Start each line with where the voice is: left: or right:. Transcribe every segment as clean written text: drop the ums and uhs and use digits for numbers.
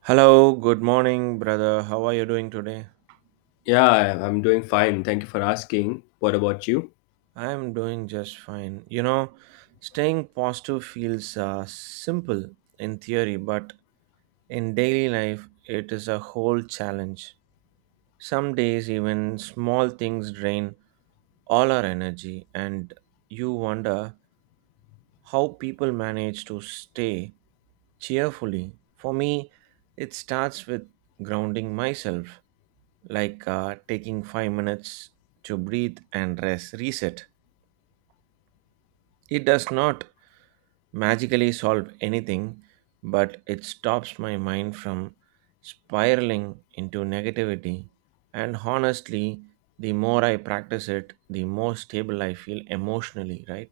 right: Hello, good morning, brother. How are you doing today?
left: Yeah, I'm doing fine. Thank you for asking. What about you?
right: I am doing just fine. You know, staying positive feels simple in theory, but in daily life, it is a whole challenge. Some days, even small things drain all our energy, and you wonder how people manage to stay cheerfully. For me, it starts with grounding myself, like taking 5 minutes to breathe and rest, reset. It does not magically solve anything, but it stops my mind from spiraling into negativity. And honestly, the more I practice it, the more stable I feel emotionally, right?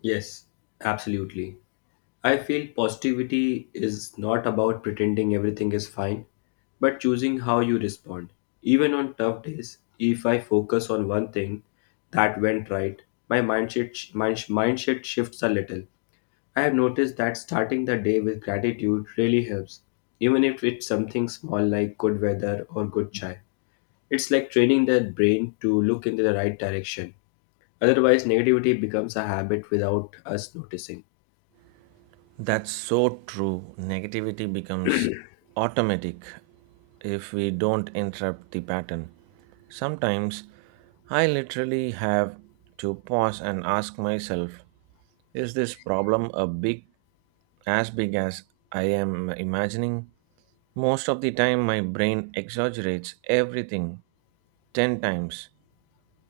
left: Yes, absolutely. I feel positivity is not about pretending everything is fine, but choosing how you respond. Even on tough days, if I focus on one thing that went right, my mindset sh- mind mindset shifts a little. I have noticed that starting the day with gratitude really helps, even if it's something small like good weather or good chai. It's like training the brain to look in the right direction. Otherwise, negativity becomes a habit without us noticing.
right: That's so true. Negativity becomes automatic if we don't interrupt the pattern. Sometimes I literally have to pause and ask myself, is this problem a big as I am imagining? Most of the time my brain exaggerates everything 10 times.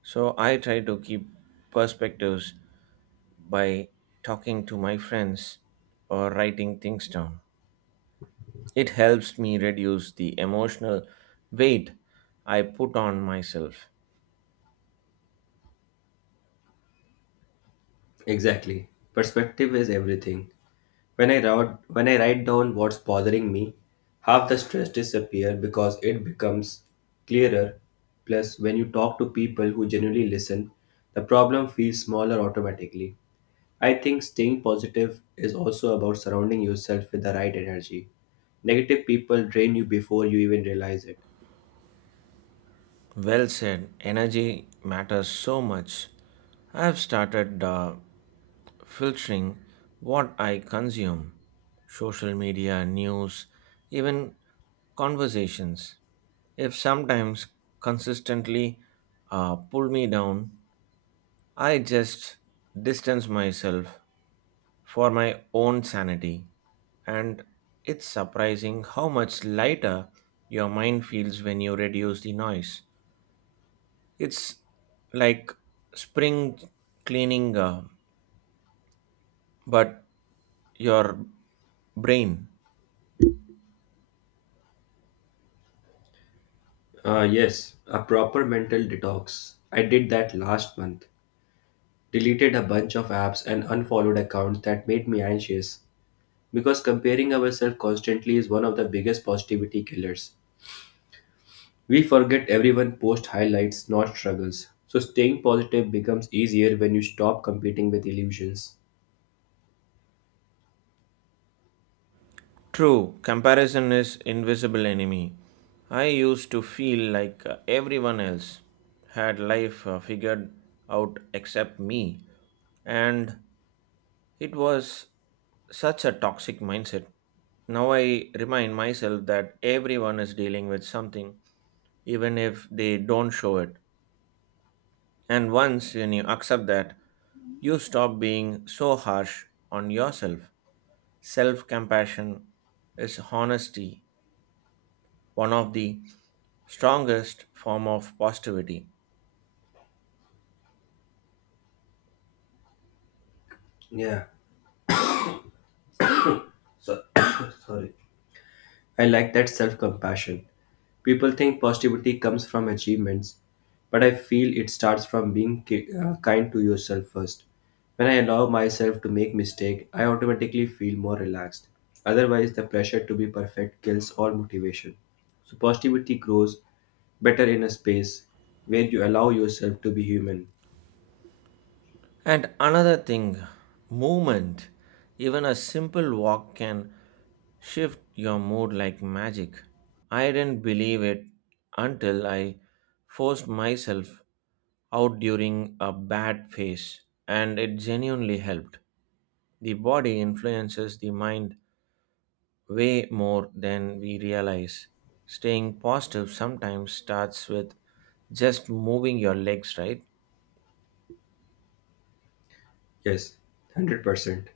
right: So I try to keep perspectives by talking to my friends or writing things down. It helps me reduce the emotional weight I put on myself.
left: Exactly. Perspective is everything. When I write down what's bothering me, half the stress disappears because it becomes clearer. Plus, when you talk to people who genuinely listen, the problem feels smaller automatically. I think staying positive is also about surrounding yourself with the right energy. Negative people drain you before you even realize it.
right: Well said, energy matters so much. I have started filtering what I consume: social media, news, even conversations. If sometimes consistently pull me down, I just distance myself for my own sanity. And it's surprising how much lighter your mind feels when you reduce the noise. It's like spring cleaning, but your brain.
left: Yes, a proper mental detox. I did that last month. Deleted a bunch of apps and unfollowed accounts that made me anxious. Because comparing ourselves constantly is one of the biggest positivity killers. We forget everyone posts highlights, not struggles. So staying positive becomes easier when you stop competing with illusions.
right: True, comparison is invisible enemy. I used to feel like everyone else had life figured out except me, and it was such a toxic mindset. Now I remind myself that everyone is dealing with something, even if they don't show it. And once when you accept that, you stop being so harsh on yourself. Self compassion is honesty, one of the strongest form of positivity.
left: Yeah. So sorry. I like that self compassion. People think positivity comes from achievements, but I feel it starts from being kind to yourself first. When I allow myself to make mistake, I automatically feel more relaxed. Otherwise, the pressure to be perfect kills all motivation. So positivity grows better in a space where you allow yourself to be human.
right: And another thing, movement. Even a simple walk can shift your mood like magic. I didn't believe it until I forced myself out during a bad phase, and it genuinely helped. The body influences the mind way more than we realize. Staying positive sometimes starts with just moving your legs, right?
left: Yes, 100%.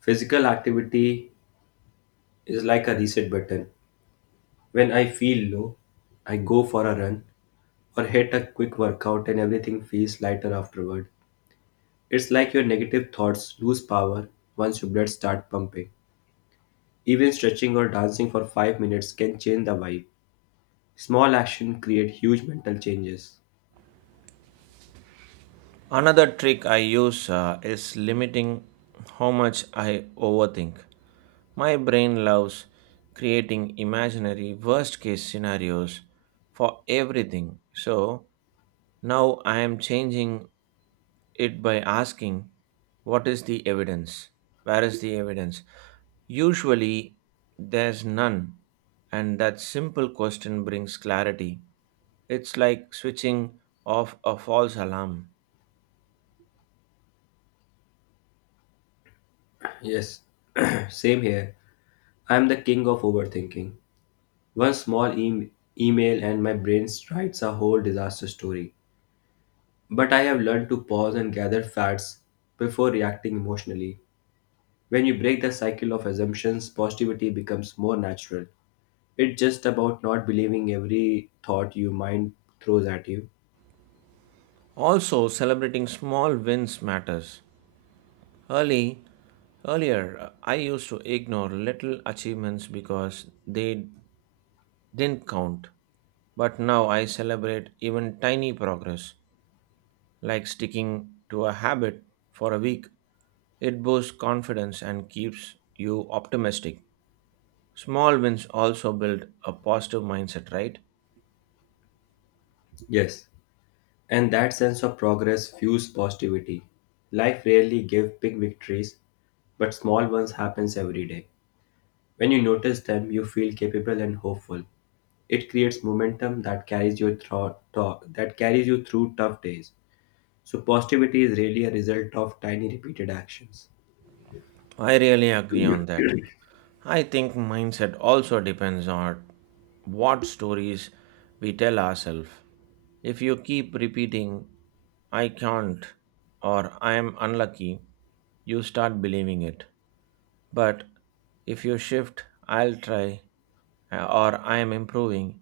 left: Physical activity is like a reset button. When I feel low, I go for a run or hit a quick workout and everything feels lighter afterward. It's like your negative thoughts lose power once your blood starts pumping. Even stretching or dancing for 5 minutes can change the vibe. Small action create huge mental changes.
right: Another trick I use is limiting how much I overthink. My brain loves creating imaginary worst case scenarios for everything. So now I am changing it by asking, what is the evidence? Where is the evidence? Usually there's none, and that simple question brings clarity. It's like switching off a false alarm.
left: Yes, same here. I'm the king of overthinking. One small e- email and my brain writes a whole disaster story. But I have learned to pause and gather facts before reacting emotionally. When you break the cycle of assumptions, positivity becomes more natural. It's just about not believing every thought your mind throws at you.
right: Also, celebrating small wins matters. Early, earlier, I used to ignore little achievements because they didn't count. But now I celebrate even tiny progress, like sticking to a habit for a week. It boosts confidence and keeps you optimistic. Small wins also build a positive mindset, right?
left: Yes, and that sense of progress fuels positivity. Life rarely gives big victories, but small ones happens every day. When you notice them, you feel capable and hopeful. It creates momentum that carries you through tough days. So positivity is really a result of tiny repeated actions.
right: I really agree on that. I think mindset also depends on what stories we tell ourselves. If you keep repeating, I can't, or I am unlucky, you start believing it. But if you shift, I'll try, or I am improving,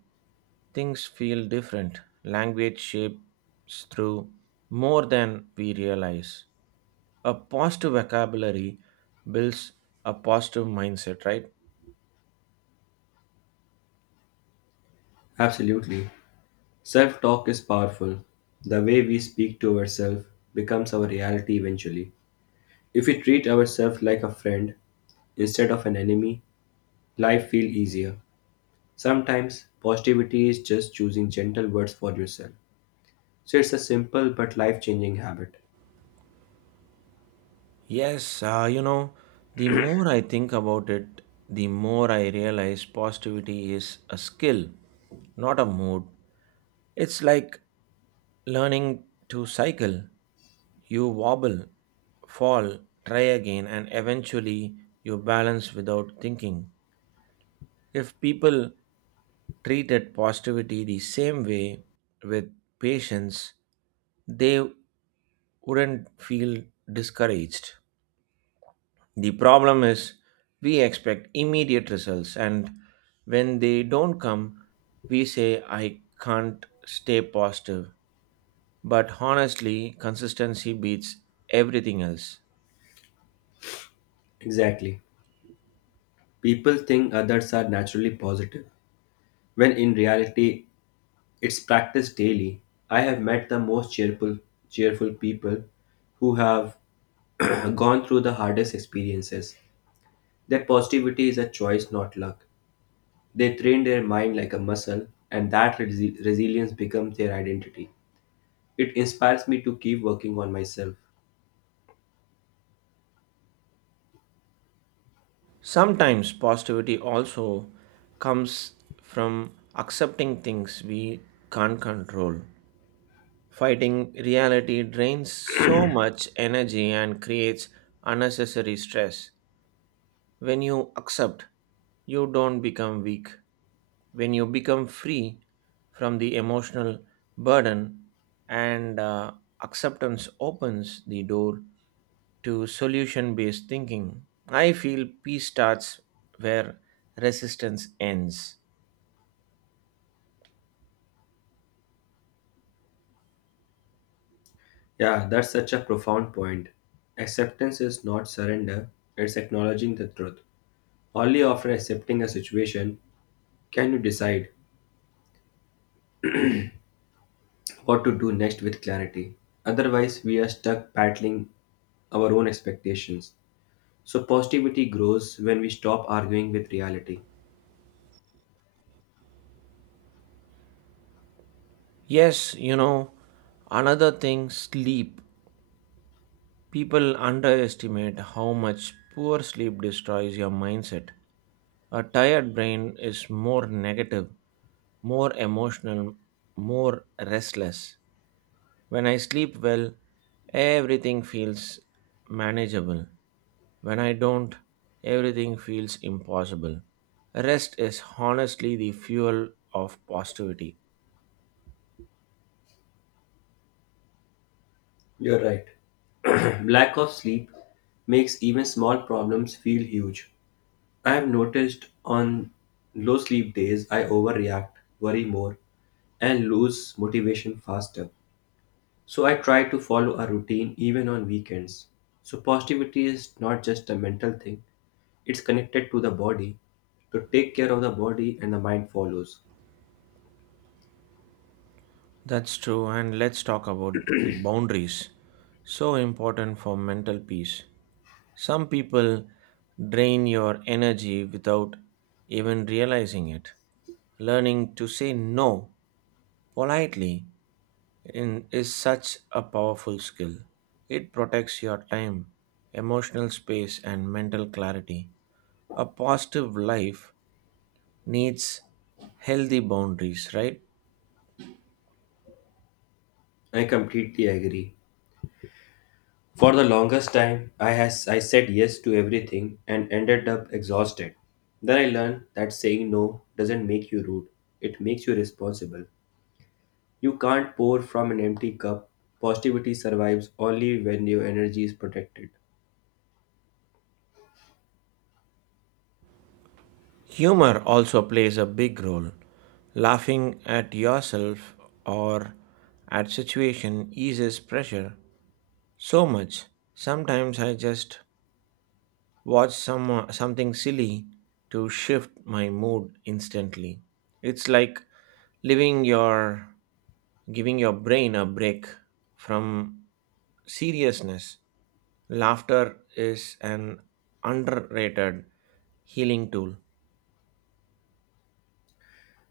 right: things feel different. Language shapes through more than we realize. A positive vocabulary builds a positive mindset, right?
left: Absolutely. Self talk is powerful. The way we speak to ourselves becomes our reality eventually. If we treat ourselves like a friend instead of an enemy, life feels easier. Sometimes positivity is just choosing gentle words for yourself. So it's a simple but life changing habit.
right: Yes, the more I think about it, the more I realize positivity is a skill, not a mood. It's like learning to cycle. You wobble, fall, try again, and eventually you balance without thinking. If people treated positivity the same way, with patience, they wouldn't feel discouraged. The problem is we expect immediate results, and when they don't come, we say, I can't stay positive. But honestly, consistency beats everything else.
left: Exactly. People think others are naturally positive, when in reality, it's practiced daily. I have met the most cheerful people who have gone through the hardest experiences. That positivity is a choice, not luck. They train their mind like a muscle, and resilience becomes their identity. It inspires me to keep working on myself.
right: Sometimes positivity also comes from accepting things we can't control. Fighting reality drains so much energy and creates unnecessary stress. When you accept, you don't become weak. When you become free from the emotional burden and acceptance opens the door to solution based thinking. I feel peace starts where resistance ends.
left: Yeah, that's such a profound point. Acceptance is not surrender, it's acknowledging the truth. Only after accepting a situation can you decide what to do next with clarity. Otherwise, we are stuck battling our own expectations. So, positivity grows when we stop arguing with reality.
right: Yes, you know, another thing: sleep. People underestimate how much poor sleep destroys your mindset. A tired brain is more negative, more emotional, more restless. When I sleep well, everything feels manageable. When I don't, everything feels impossible. Rest is honestly the fuel of positivity.
left: You're right. Lack of sleep makes even small problems feel huge. I have noticed on low sleep days, I overreact, worry more, and lose motivation faster. So I try to follow a routine even on weekends. So positivity is not just a mental thing, it's connected to the body. To take care of the body and the mind follows.
right: That's true, and let's talk about the boundaries. So important for mental peace. Some people drain your energy without even realizing it. Learning to say no politely in, is such a powerful skill. It protects your time, emotional space, and mental clarity. A positive life needs healthy boundaries, right?
left: I completely agree. For the longest time, I said yes to everything and ended up exhausted. Then I learned that saying no doesn't make you rude; it makes you responsible. You can't pour from an empty cup. Positivity survives only when your energy is protected.
right: Humor also plays a big role. Laughing at yourself or at situation eases pressure so much. Sometimes I just watch some something silly to shift my mood instantly. It's like living your giving your brain a break from seriousness. Laughter is an underrated healing tool.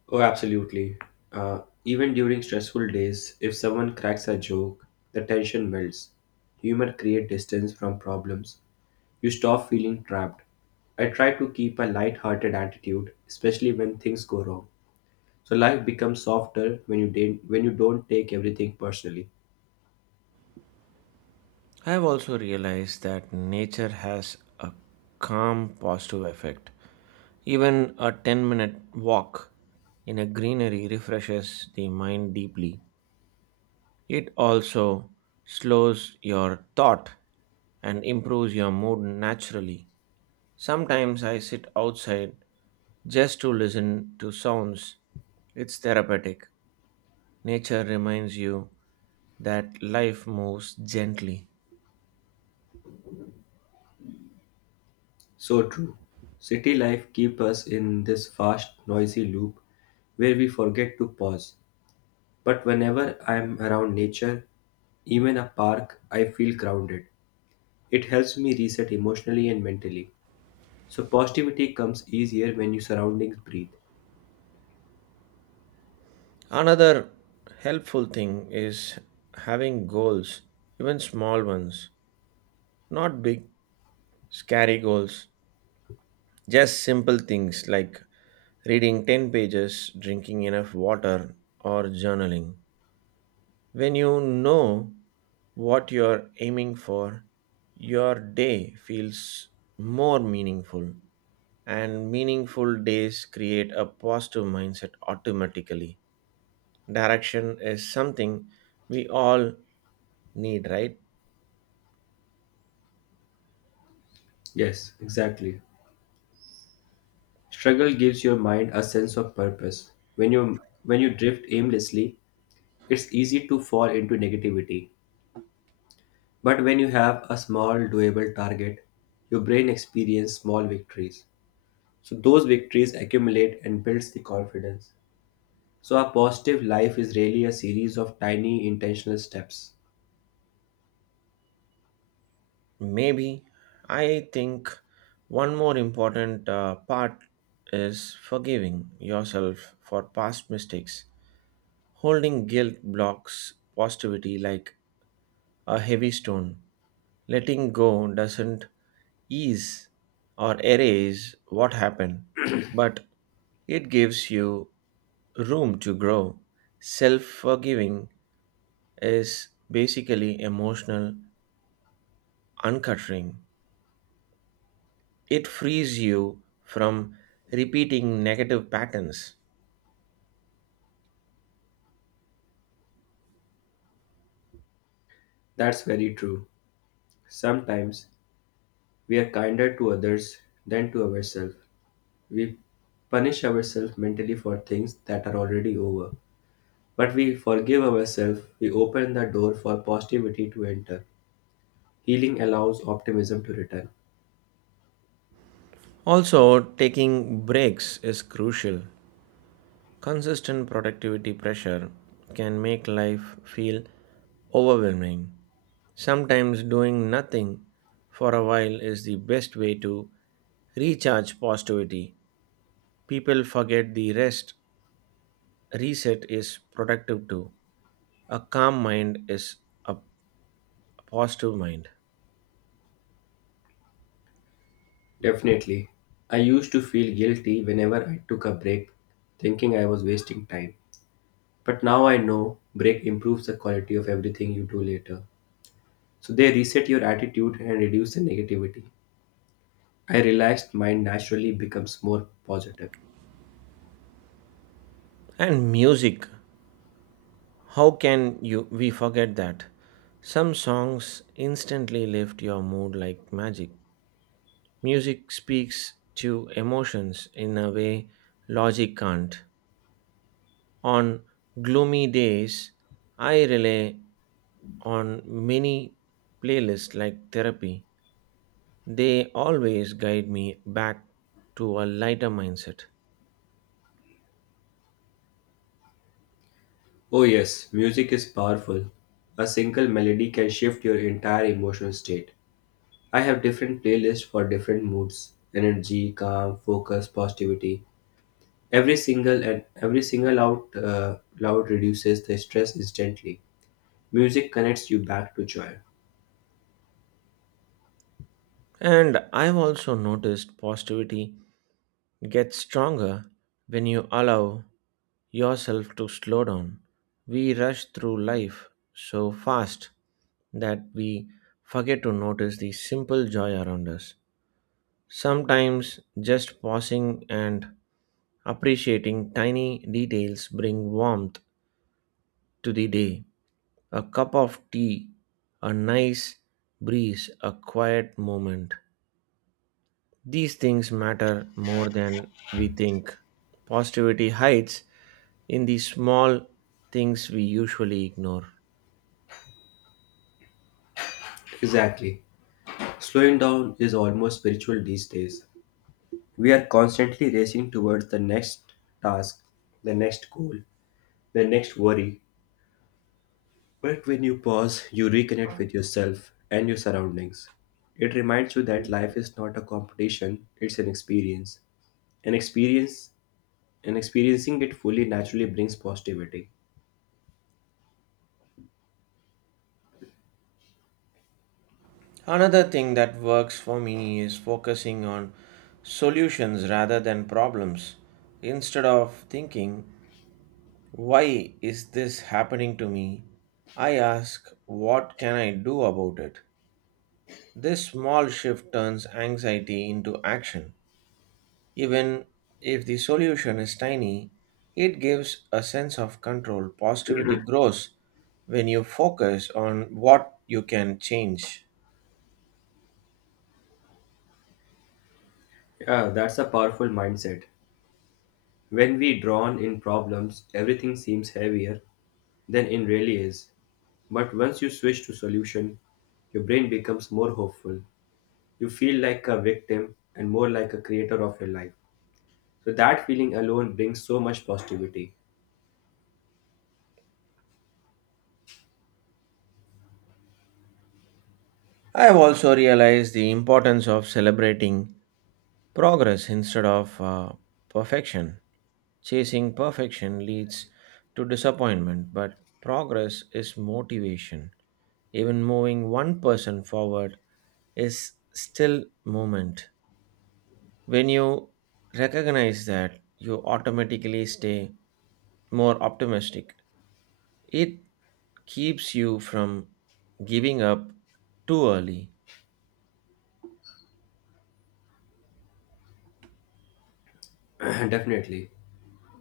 left: Oh, absolutely. Even during stressful days, if someone cracks a joke, the tension melts. Humor creates distance from problems. You stop feeling trapped. I try to keep a light-hearted attitude, especially when things go wrong. So life becomes softer when you didn't, when you don't take everything personally.
right: I have also realized that nature has a calm positive effect. Even a 10-minute walk in a greenery refreshes the mind deeply. It also slows your thought and improves your mood naturally. Sometimes I sit outside just to listen to sounds. It's therapeutic. Nature reminds you that life moves gently.
left: So true. City life keeps us in this fast, noisy loop where we forget to pause. But whenever I am around nature, even a park, I feel grounded. It helps me reset emotionally and mentally. So positivity comes easier when your surroundings breathe.
right: Another helpful thing is having goals, even small ones, not big, scary goals, just simple things like reading 10 pages, drinking enough water, or journaling. When you know what you're aiming for, your day feels more meaningful, and meaningful days create a positive mindset automatically. Direction is something we all need, right?
left: Yes, exactly. Struggle gives your mind a sense of purpose. When you drift aimlessly, it's easy to fall into negativity. But when you have a small, doable target, your brain experiences small victories. So those victories accumulate and builds the confidence. So a positive life is really a series of tiny intentional steps.
right: Maybe I think one more important part is forgiving yourself for past mistakes. Holding guilt blocks positivity like a heavy stone. Letting go doesn't ease or erase what happened, but it gives you room to grow. Self forgiving is basically emotional uncuttering, it frees you from repeating negative patterns.
left: That's very true. Sometimes we are kinder to others than to ourselves. We punish ourselves mentally for things that are already over. But we forgive ourselves, we open the door for positivity to enter. Healing allows optimism to return.
right: Also, taking breaks is crucial. Consistent productivity pressure can make life feel overwhelming. Sometimes doing nothing for a while is the best way to recharge positivity. People forget the rest reset is productive too. A calm mind is a positive mind.
left: Definitely. I used to feel guilty whenever I took a break, thinking I was wasting time. But now I know break improves the quality of everything you do later. So they reset your attitude and reduce the negativity. I realized mine naturally becomes more positive.
right: And music, how can you we forget that? Some songs instantly lift your mood like magic. Music speaks to emotions in a way logic can't. On gloomy days, I rely on many playlists like therapy, they always guide me back to a lighter mindset.
left: Oh yes, music is powerful. A single melody can shift your entire emotional state. I have different playlists for different moods energy, calm, focus, positivity. Every single out loud reduces the stress instantly. Music connects you back to joy.
right: And I've also noticed positivity gets stronger when you allow yourself to slow down. We rush through life so fast that we forget to notice the simple joy around us. Sometimes just pausing and appreciating tiny details bring warmth to the day. A cup of tea, a nice breeze, a quiet moment. These things matter more than we think. Positivity hides in the small things we usually ignore.
left: Exactly. Slowing down is almost spiritual these days. We are constantly racing towards the next task, the next goal, the next worry. But when you pause, you reconnect with yourself and your surroundings. It reminds you that life is not a competition, it's an experience. An experience and Experiencing it fully naturally brings positivity.
right: Another thing that works for me is focusing on solutions rather than problems. Instead of thinking, why is this happening to me? I ask, what can I do about it? This small shift turns anxiety into action. Even if the solution is tiny, it gives a sense of control. Positivity grows when you focus on what you can change.
left: Yeah, that's a powerful mindset. When we drown in problems, everything seems heavier than it really is. But once you switch to solution, your brain becomes more hopeful. You feel like a victim and more like a creator of your life. So that feeling alone brings so much positivity.
right: I have also realized the importance of celebrating progress instead of perfection. Chasing perfection leads to disappointment, but progress is motivation. Even moving one person forward is still moment. When you recognize that, you automatically stay more optimistic. It keeps you from giving up too early.
left: Definitely.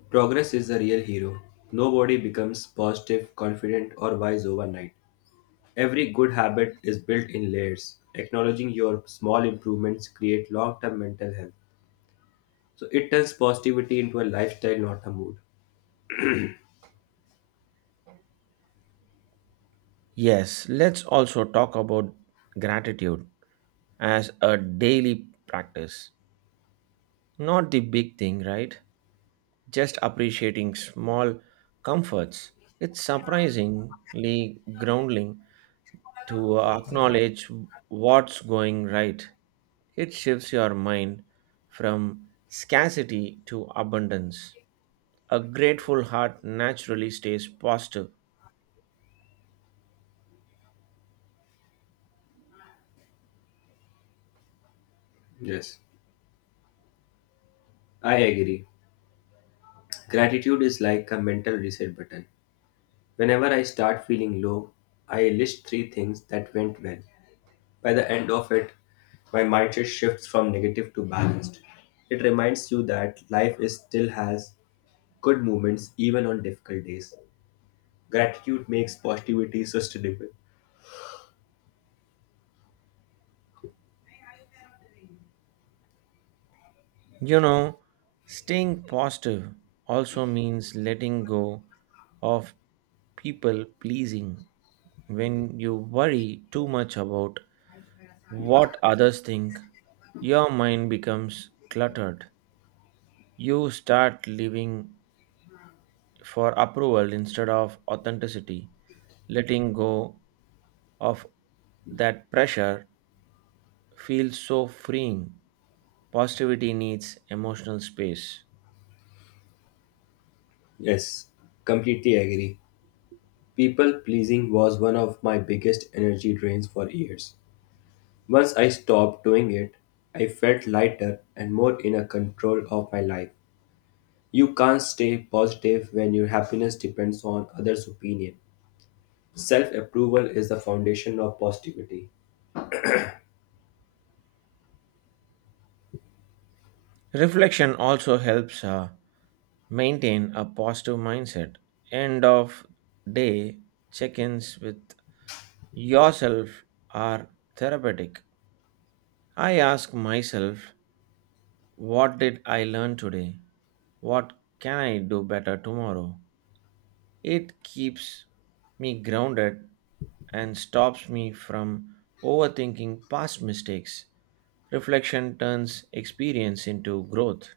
left: Progress is the real hero. Nobody becomes positive, confident, or wise overnight. Every good habit is built in layers. Acknowledging your small improvements create long-term mental health. So it turns positivity into a lifestyle, not a mood.
right: Yes, let's also talk about gratitude as a daily practice. Not the big thing, right? Just appreciating small comforts. It's surprisingly grounding to acknowledge what's going right. It shifts your mind from scarcity to abundance. A grateful heart naturally stays positive.
left: Yes. I agree. Gratitude is like a mental reset button. Whenever I start feeling low, I list 3 things that went well. By the end of it, my mindset shifts from negative to balanced. It reminds you that life is still has good moments even on difficult days. Gratitude makes positivity sustainable.
right: You know, staying positive also means letting go of people pleasing. When you worry too much about what others think, your mind becomes cluttered. You start living for approval instead of authenticity. Letting go of that pressure feels so freeing. Positivity needs emotional space.
left: Yes, completely agree. People pleasing was one of my biggest energy drains for years. Once I stopped doing it, I felt lighter and more in a control of my life. You can't stay positive when your happiness depends on others' opinion. Self approval is the foundation of positivity.
right: Reflection also helps maintain a positive mindset. End of day check ins with yourself are therapeutic. I ask myself, what did I learn today? What can I do better tomorrow? It keeps me grounded and stops me from overthinking past mistakes. Reflection turns experience into growth.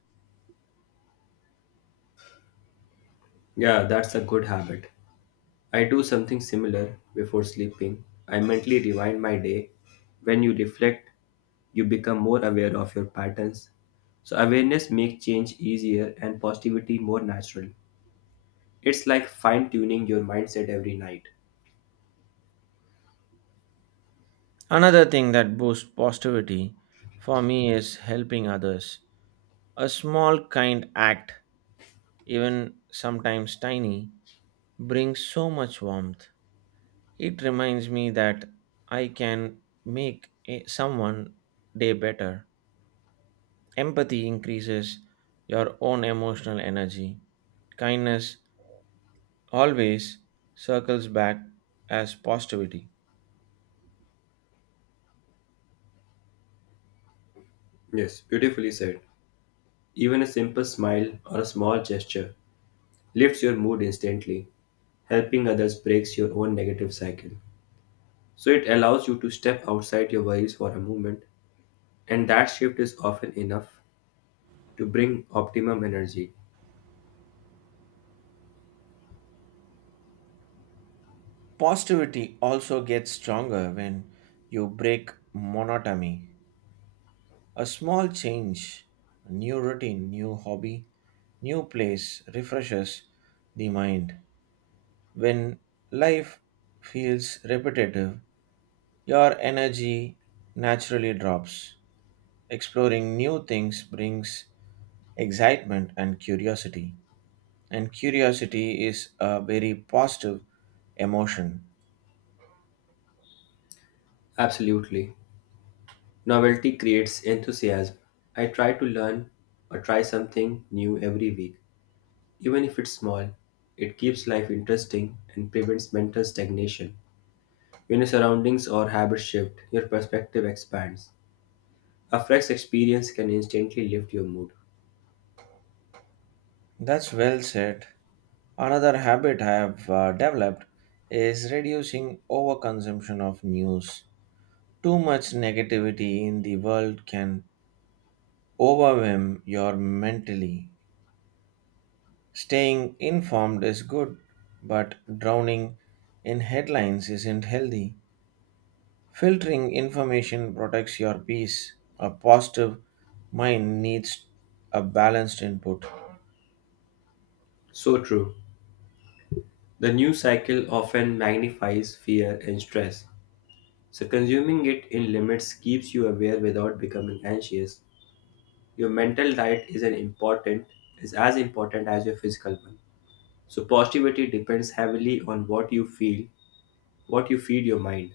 left: Yeah, that's a good habit. I do something similar before sleeping. I mentally rewind my day. When you reflect, you become more aware of your patterns. So, awareness makes change easier and positivity more natural. It's like fine tuning your mindset every night.
right: Another thing that boosts positivity for me is helping others. A small kind act, even sometimes tiny, brings so much warmth. It reminds me that I can make a- someone day better. Empathy increases your own emotional energy. Kindness always circles back as positivity.
left: Yes, beautifully said. Even a simple smile or a small gesture lifts your mood instantly. Helping others breaks your own negative cycle. So it allows you to step outside your worries for a moment, and that shift is often enough to bring optimum energy.
right: Positivity also gets stronger when you break monotony. A small change, new routine, new hobby, new place refreshes the mind. When life feels repetitive, your energy naturally drops. Exploring new things brings excitement and curiosity. And curiosity is a very positive emotion.
left: Absolutely. Novelty creates enthusiasm. I try to learn or try something new every week. Even if it's small, it keeps life interesting and prevents mental stagnation. When your surroundings or habits shift, your perspective expands. A fresh experience can instantly lift your mood.
right: That's well said. Another habit I have developed is reducing overconsumption of news. Too much negativity in the world can overwhelm your mentally. Staying informed is good, but drowning in headlines isn't healthy. Filtering information protects your peace. A positive mind needs a balanced input.
left: So true. The news cycle often magnifies fear and stress. So, consuming it in limits keeps you aware without becoming anxious. Your mental diet is as important as your physical one. So positivity depends heavily on what you feed your mind.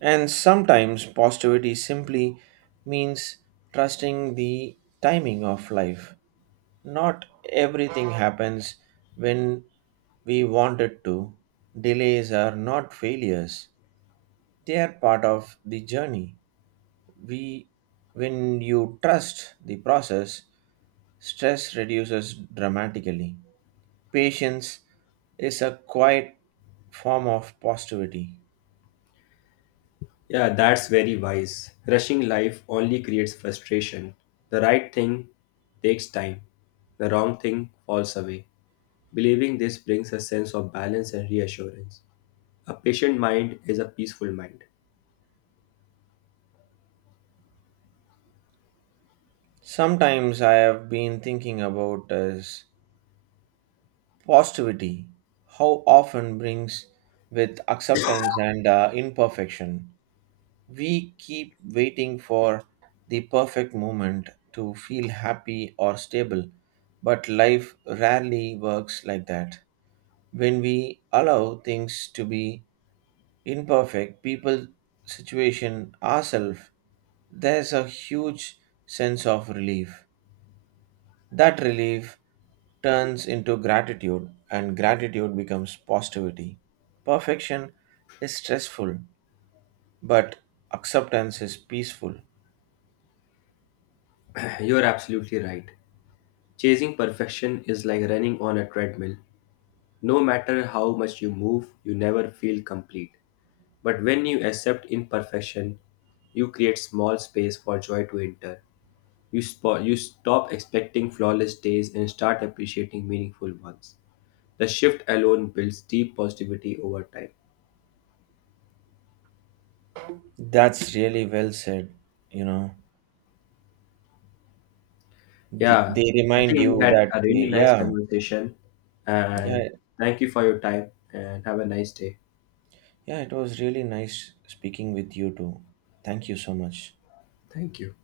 right: And sometimes positivity simply means trusting the timing of life. Not everything happens when we want it to. Delays are not failures, they are part of the journey. We, when you trust the process, stress reduces dramatically. Patience is a quiet form of positivity.
left: Yeah, that's very wise. Rushing life only creates frustration. The right thing takes time, the wrong thing falls away. Believing this brings a sense of balance and reassurance. A patient mind is a peaceful mind.
right: Sometimes I have been thinking about is positivity, how often brings with acceptance and imperfection. We keep waiting for the perfect moment to feel happy or stable, but life rarely works like that. When we allow things to be imperfect, people, situation, ourselves, there's a huge sense of relief. That relief turns into gratitude, and gratitude becomes positivity. Perfection is stressful, but acceptance is peaceful.
left: You're absolutely right. Chasing perfection is like running on a treadmill. No matter how much you move, you never feel complete. But when you accept imperfection, you create small space for joy to enter. You stop expecting flawless days and start appreciating meaningful ones. The shift alone builds deep positivity over time.
right: That's really well said. You know, th-
left: Yeah,
right: they
left: I
right: remind
left: think we
right: you
left: had
right: that,
left: a really nice
right: yeah,
left: conversation, and
right: yeah,
left: thank you for your time and have a nice day.
right: yeah, it was really nice speaking with you too. Thank you so much.
left: Thank you.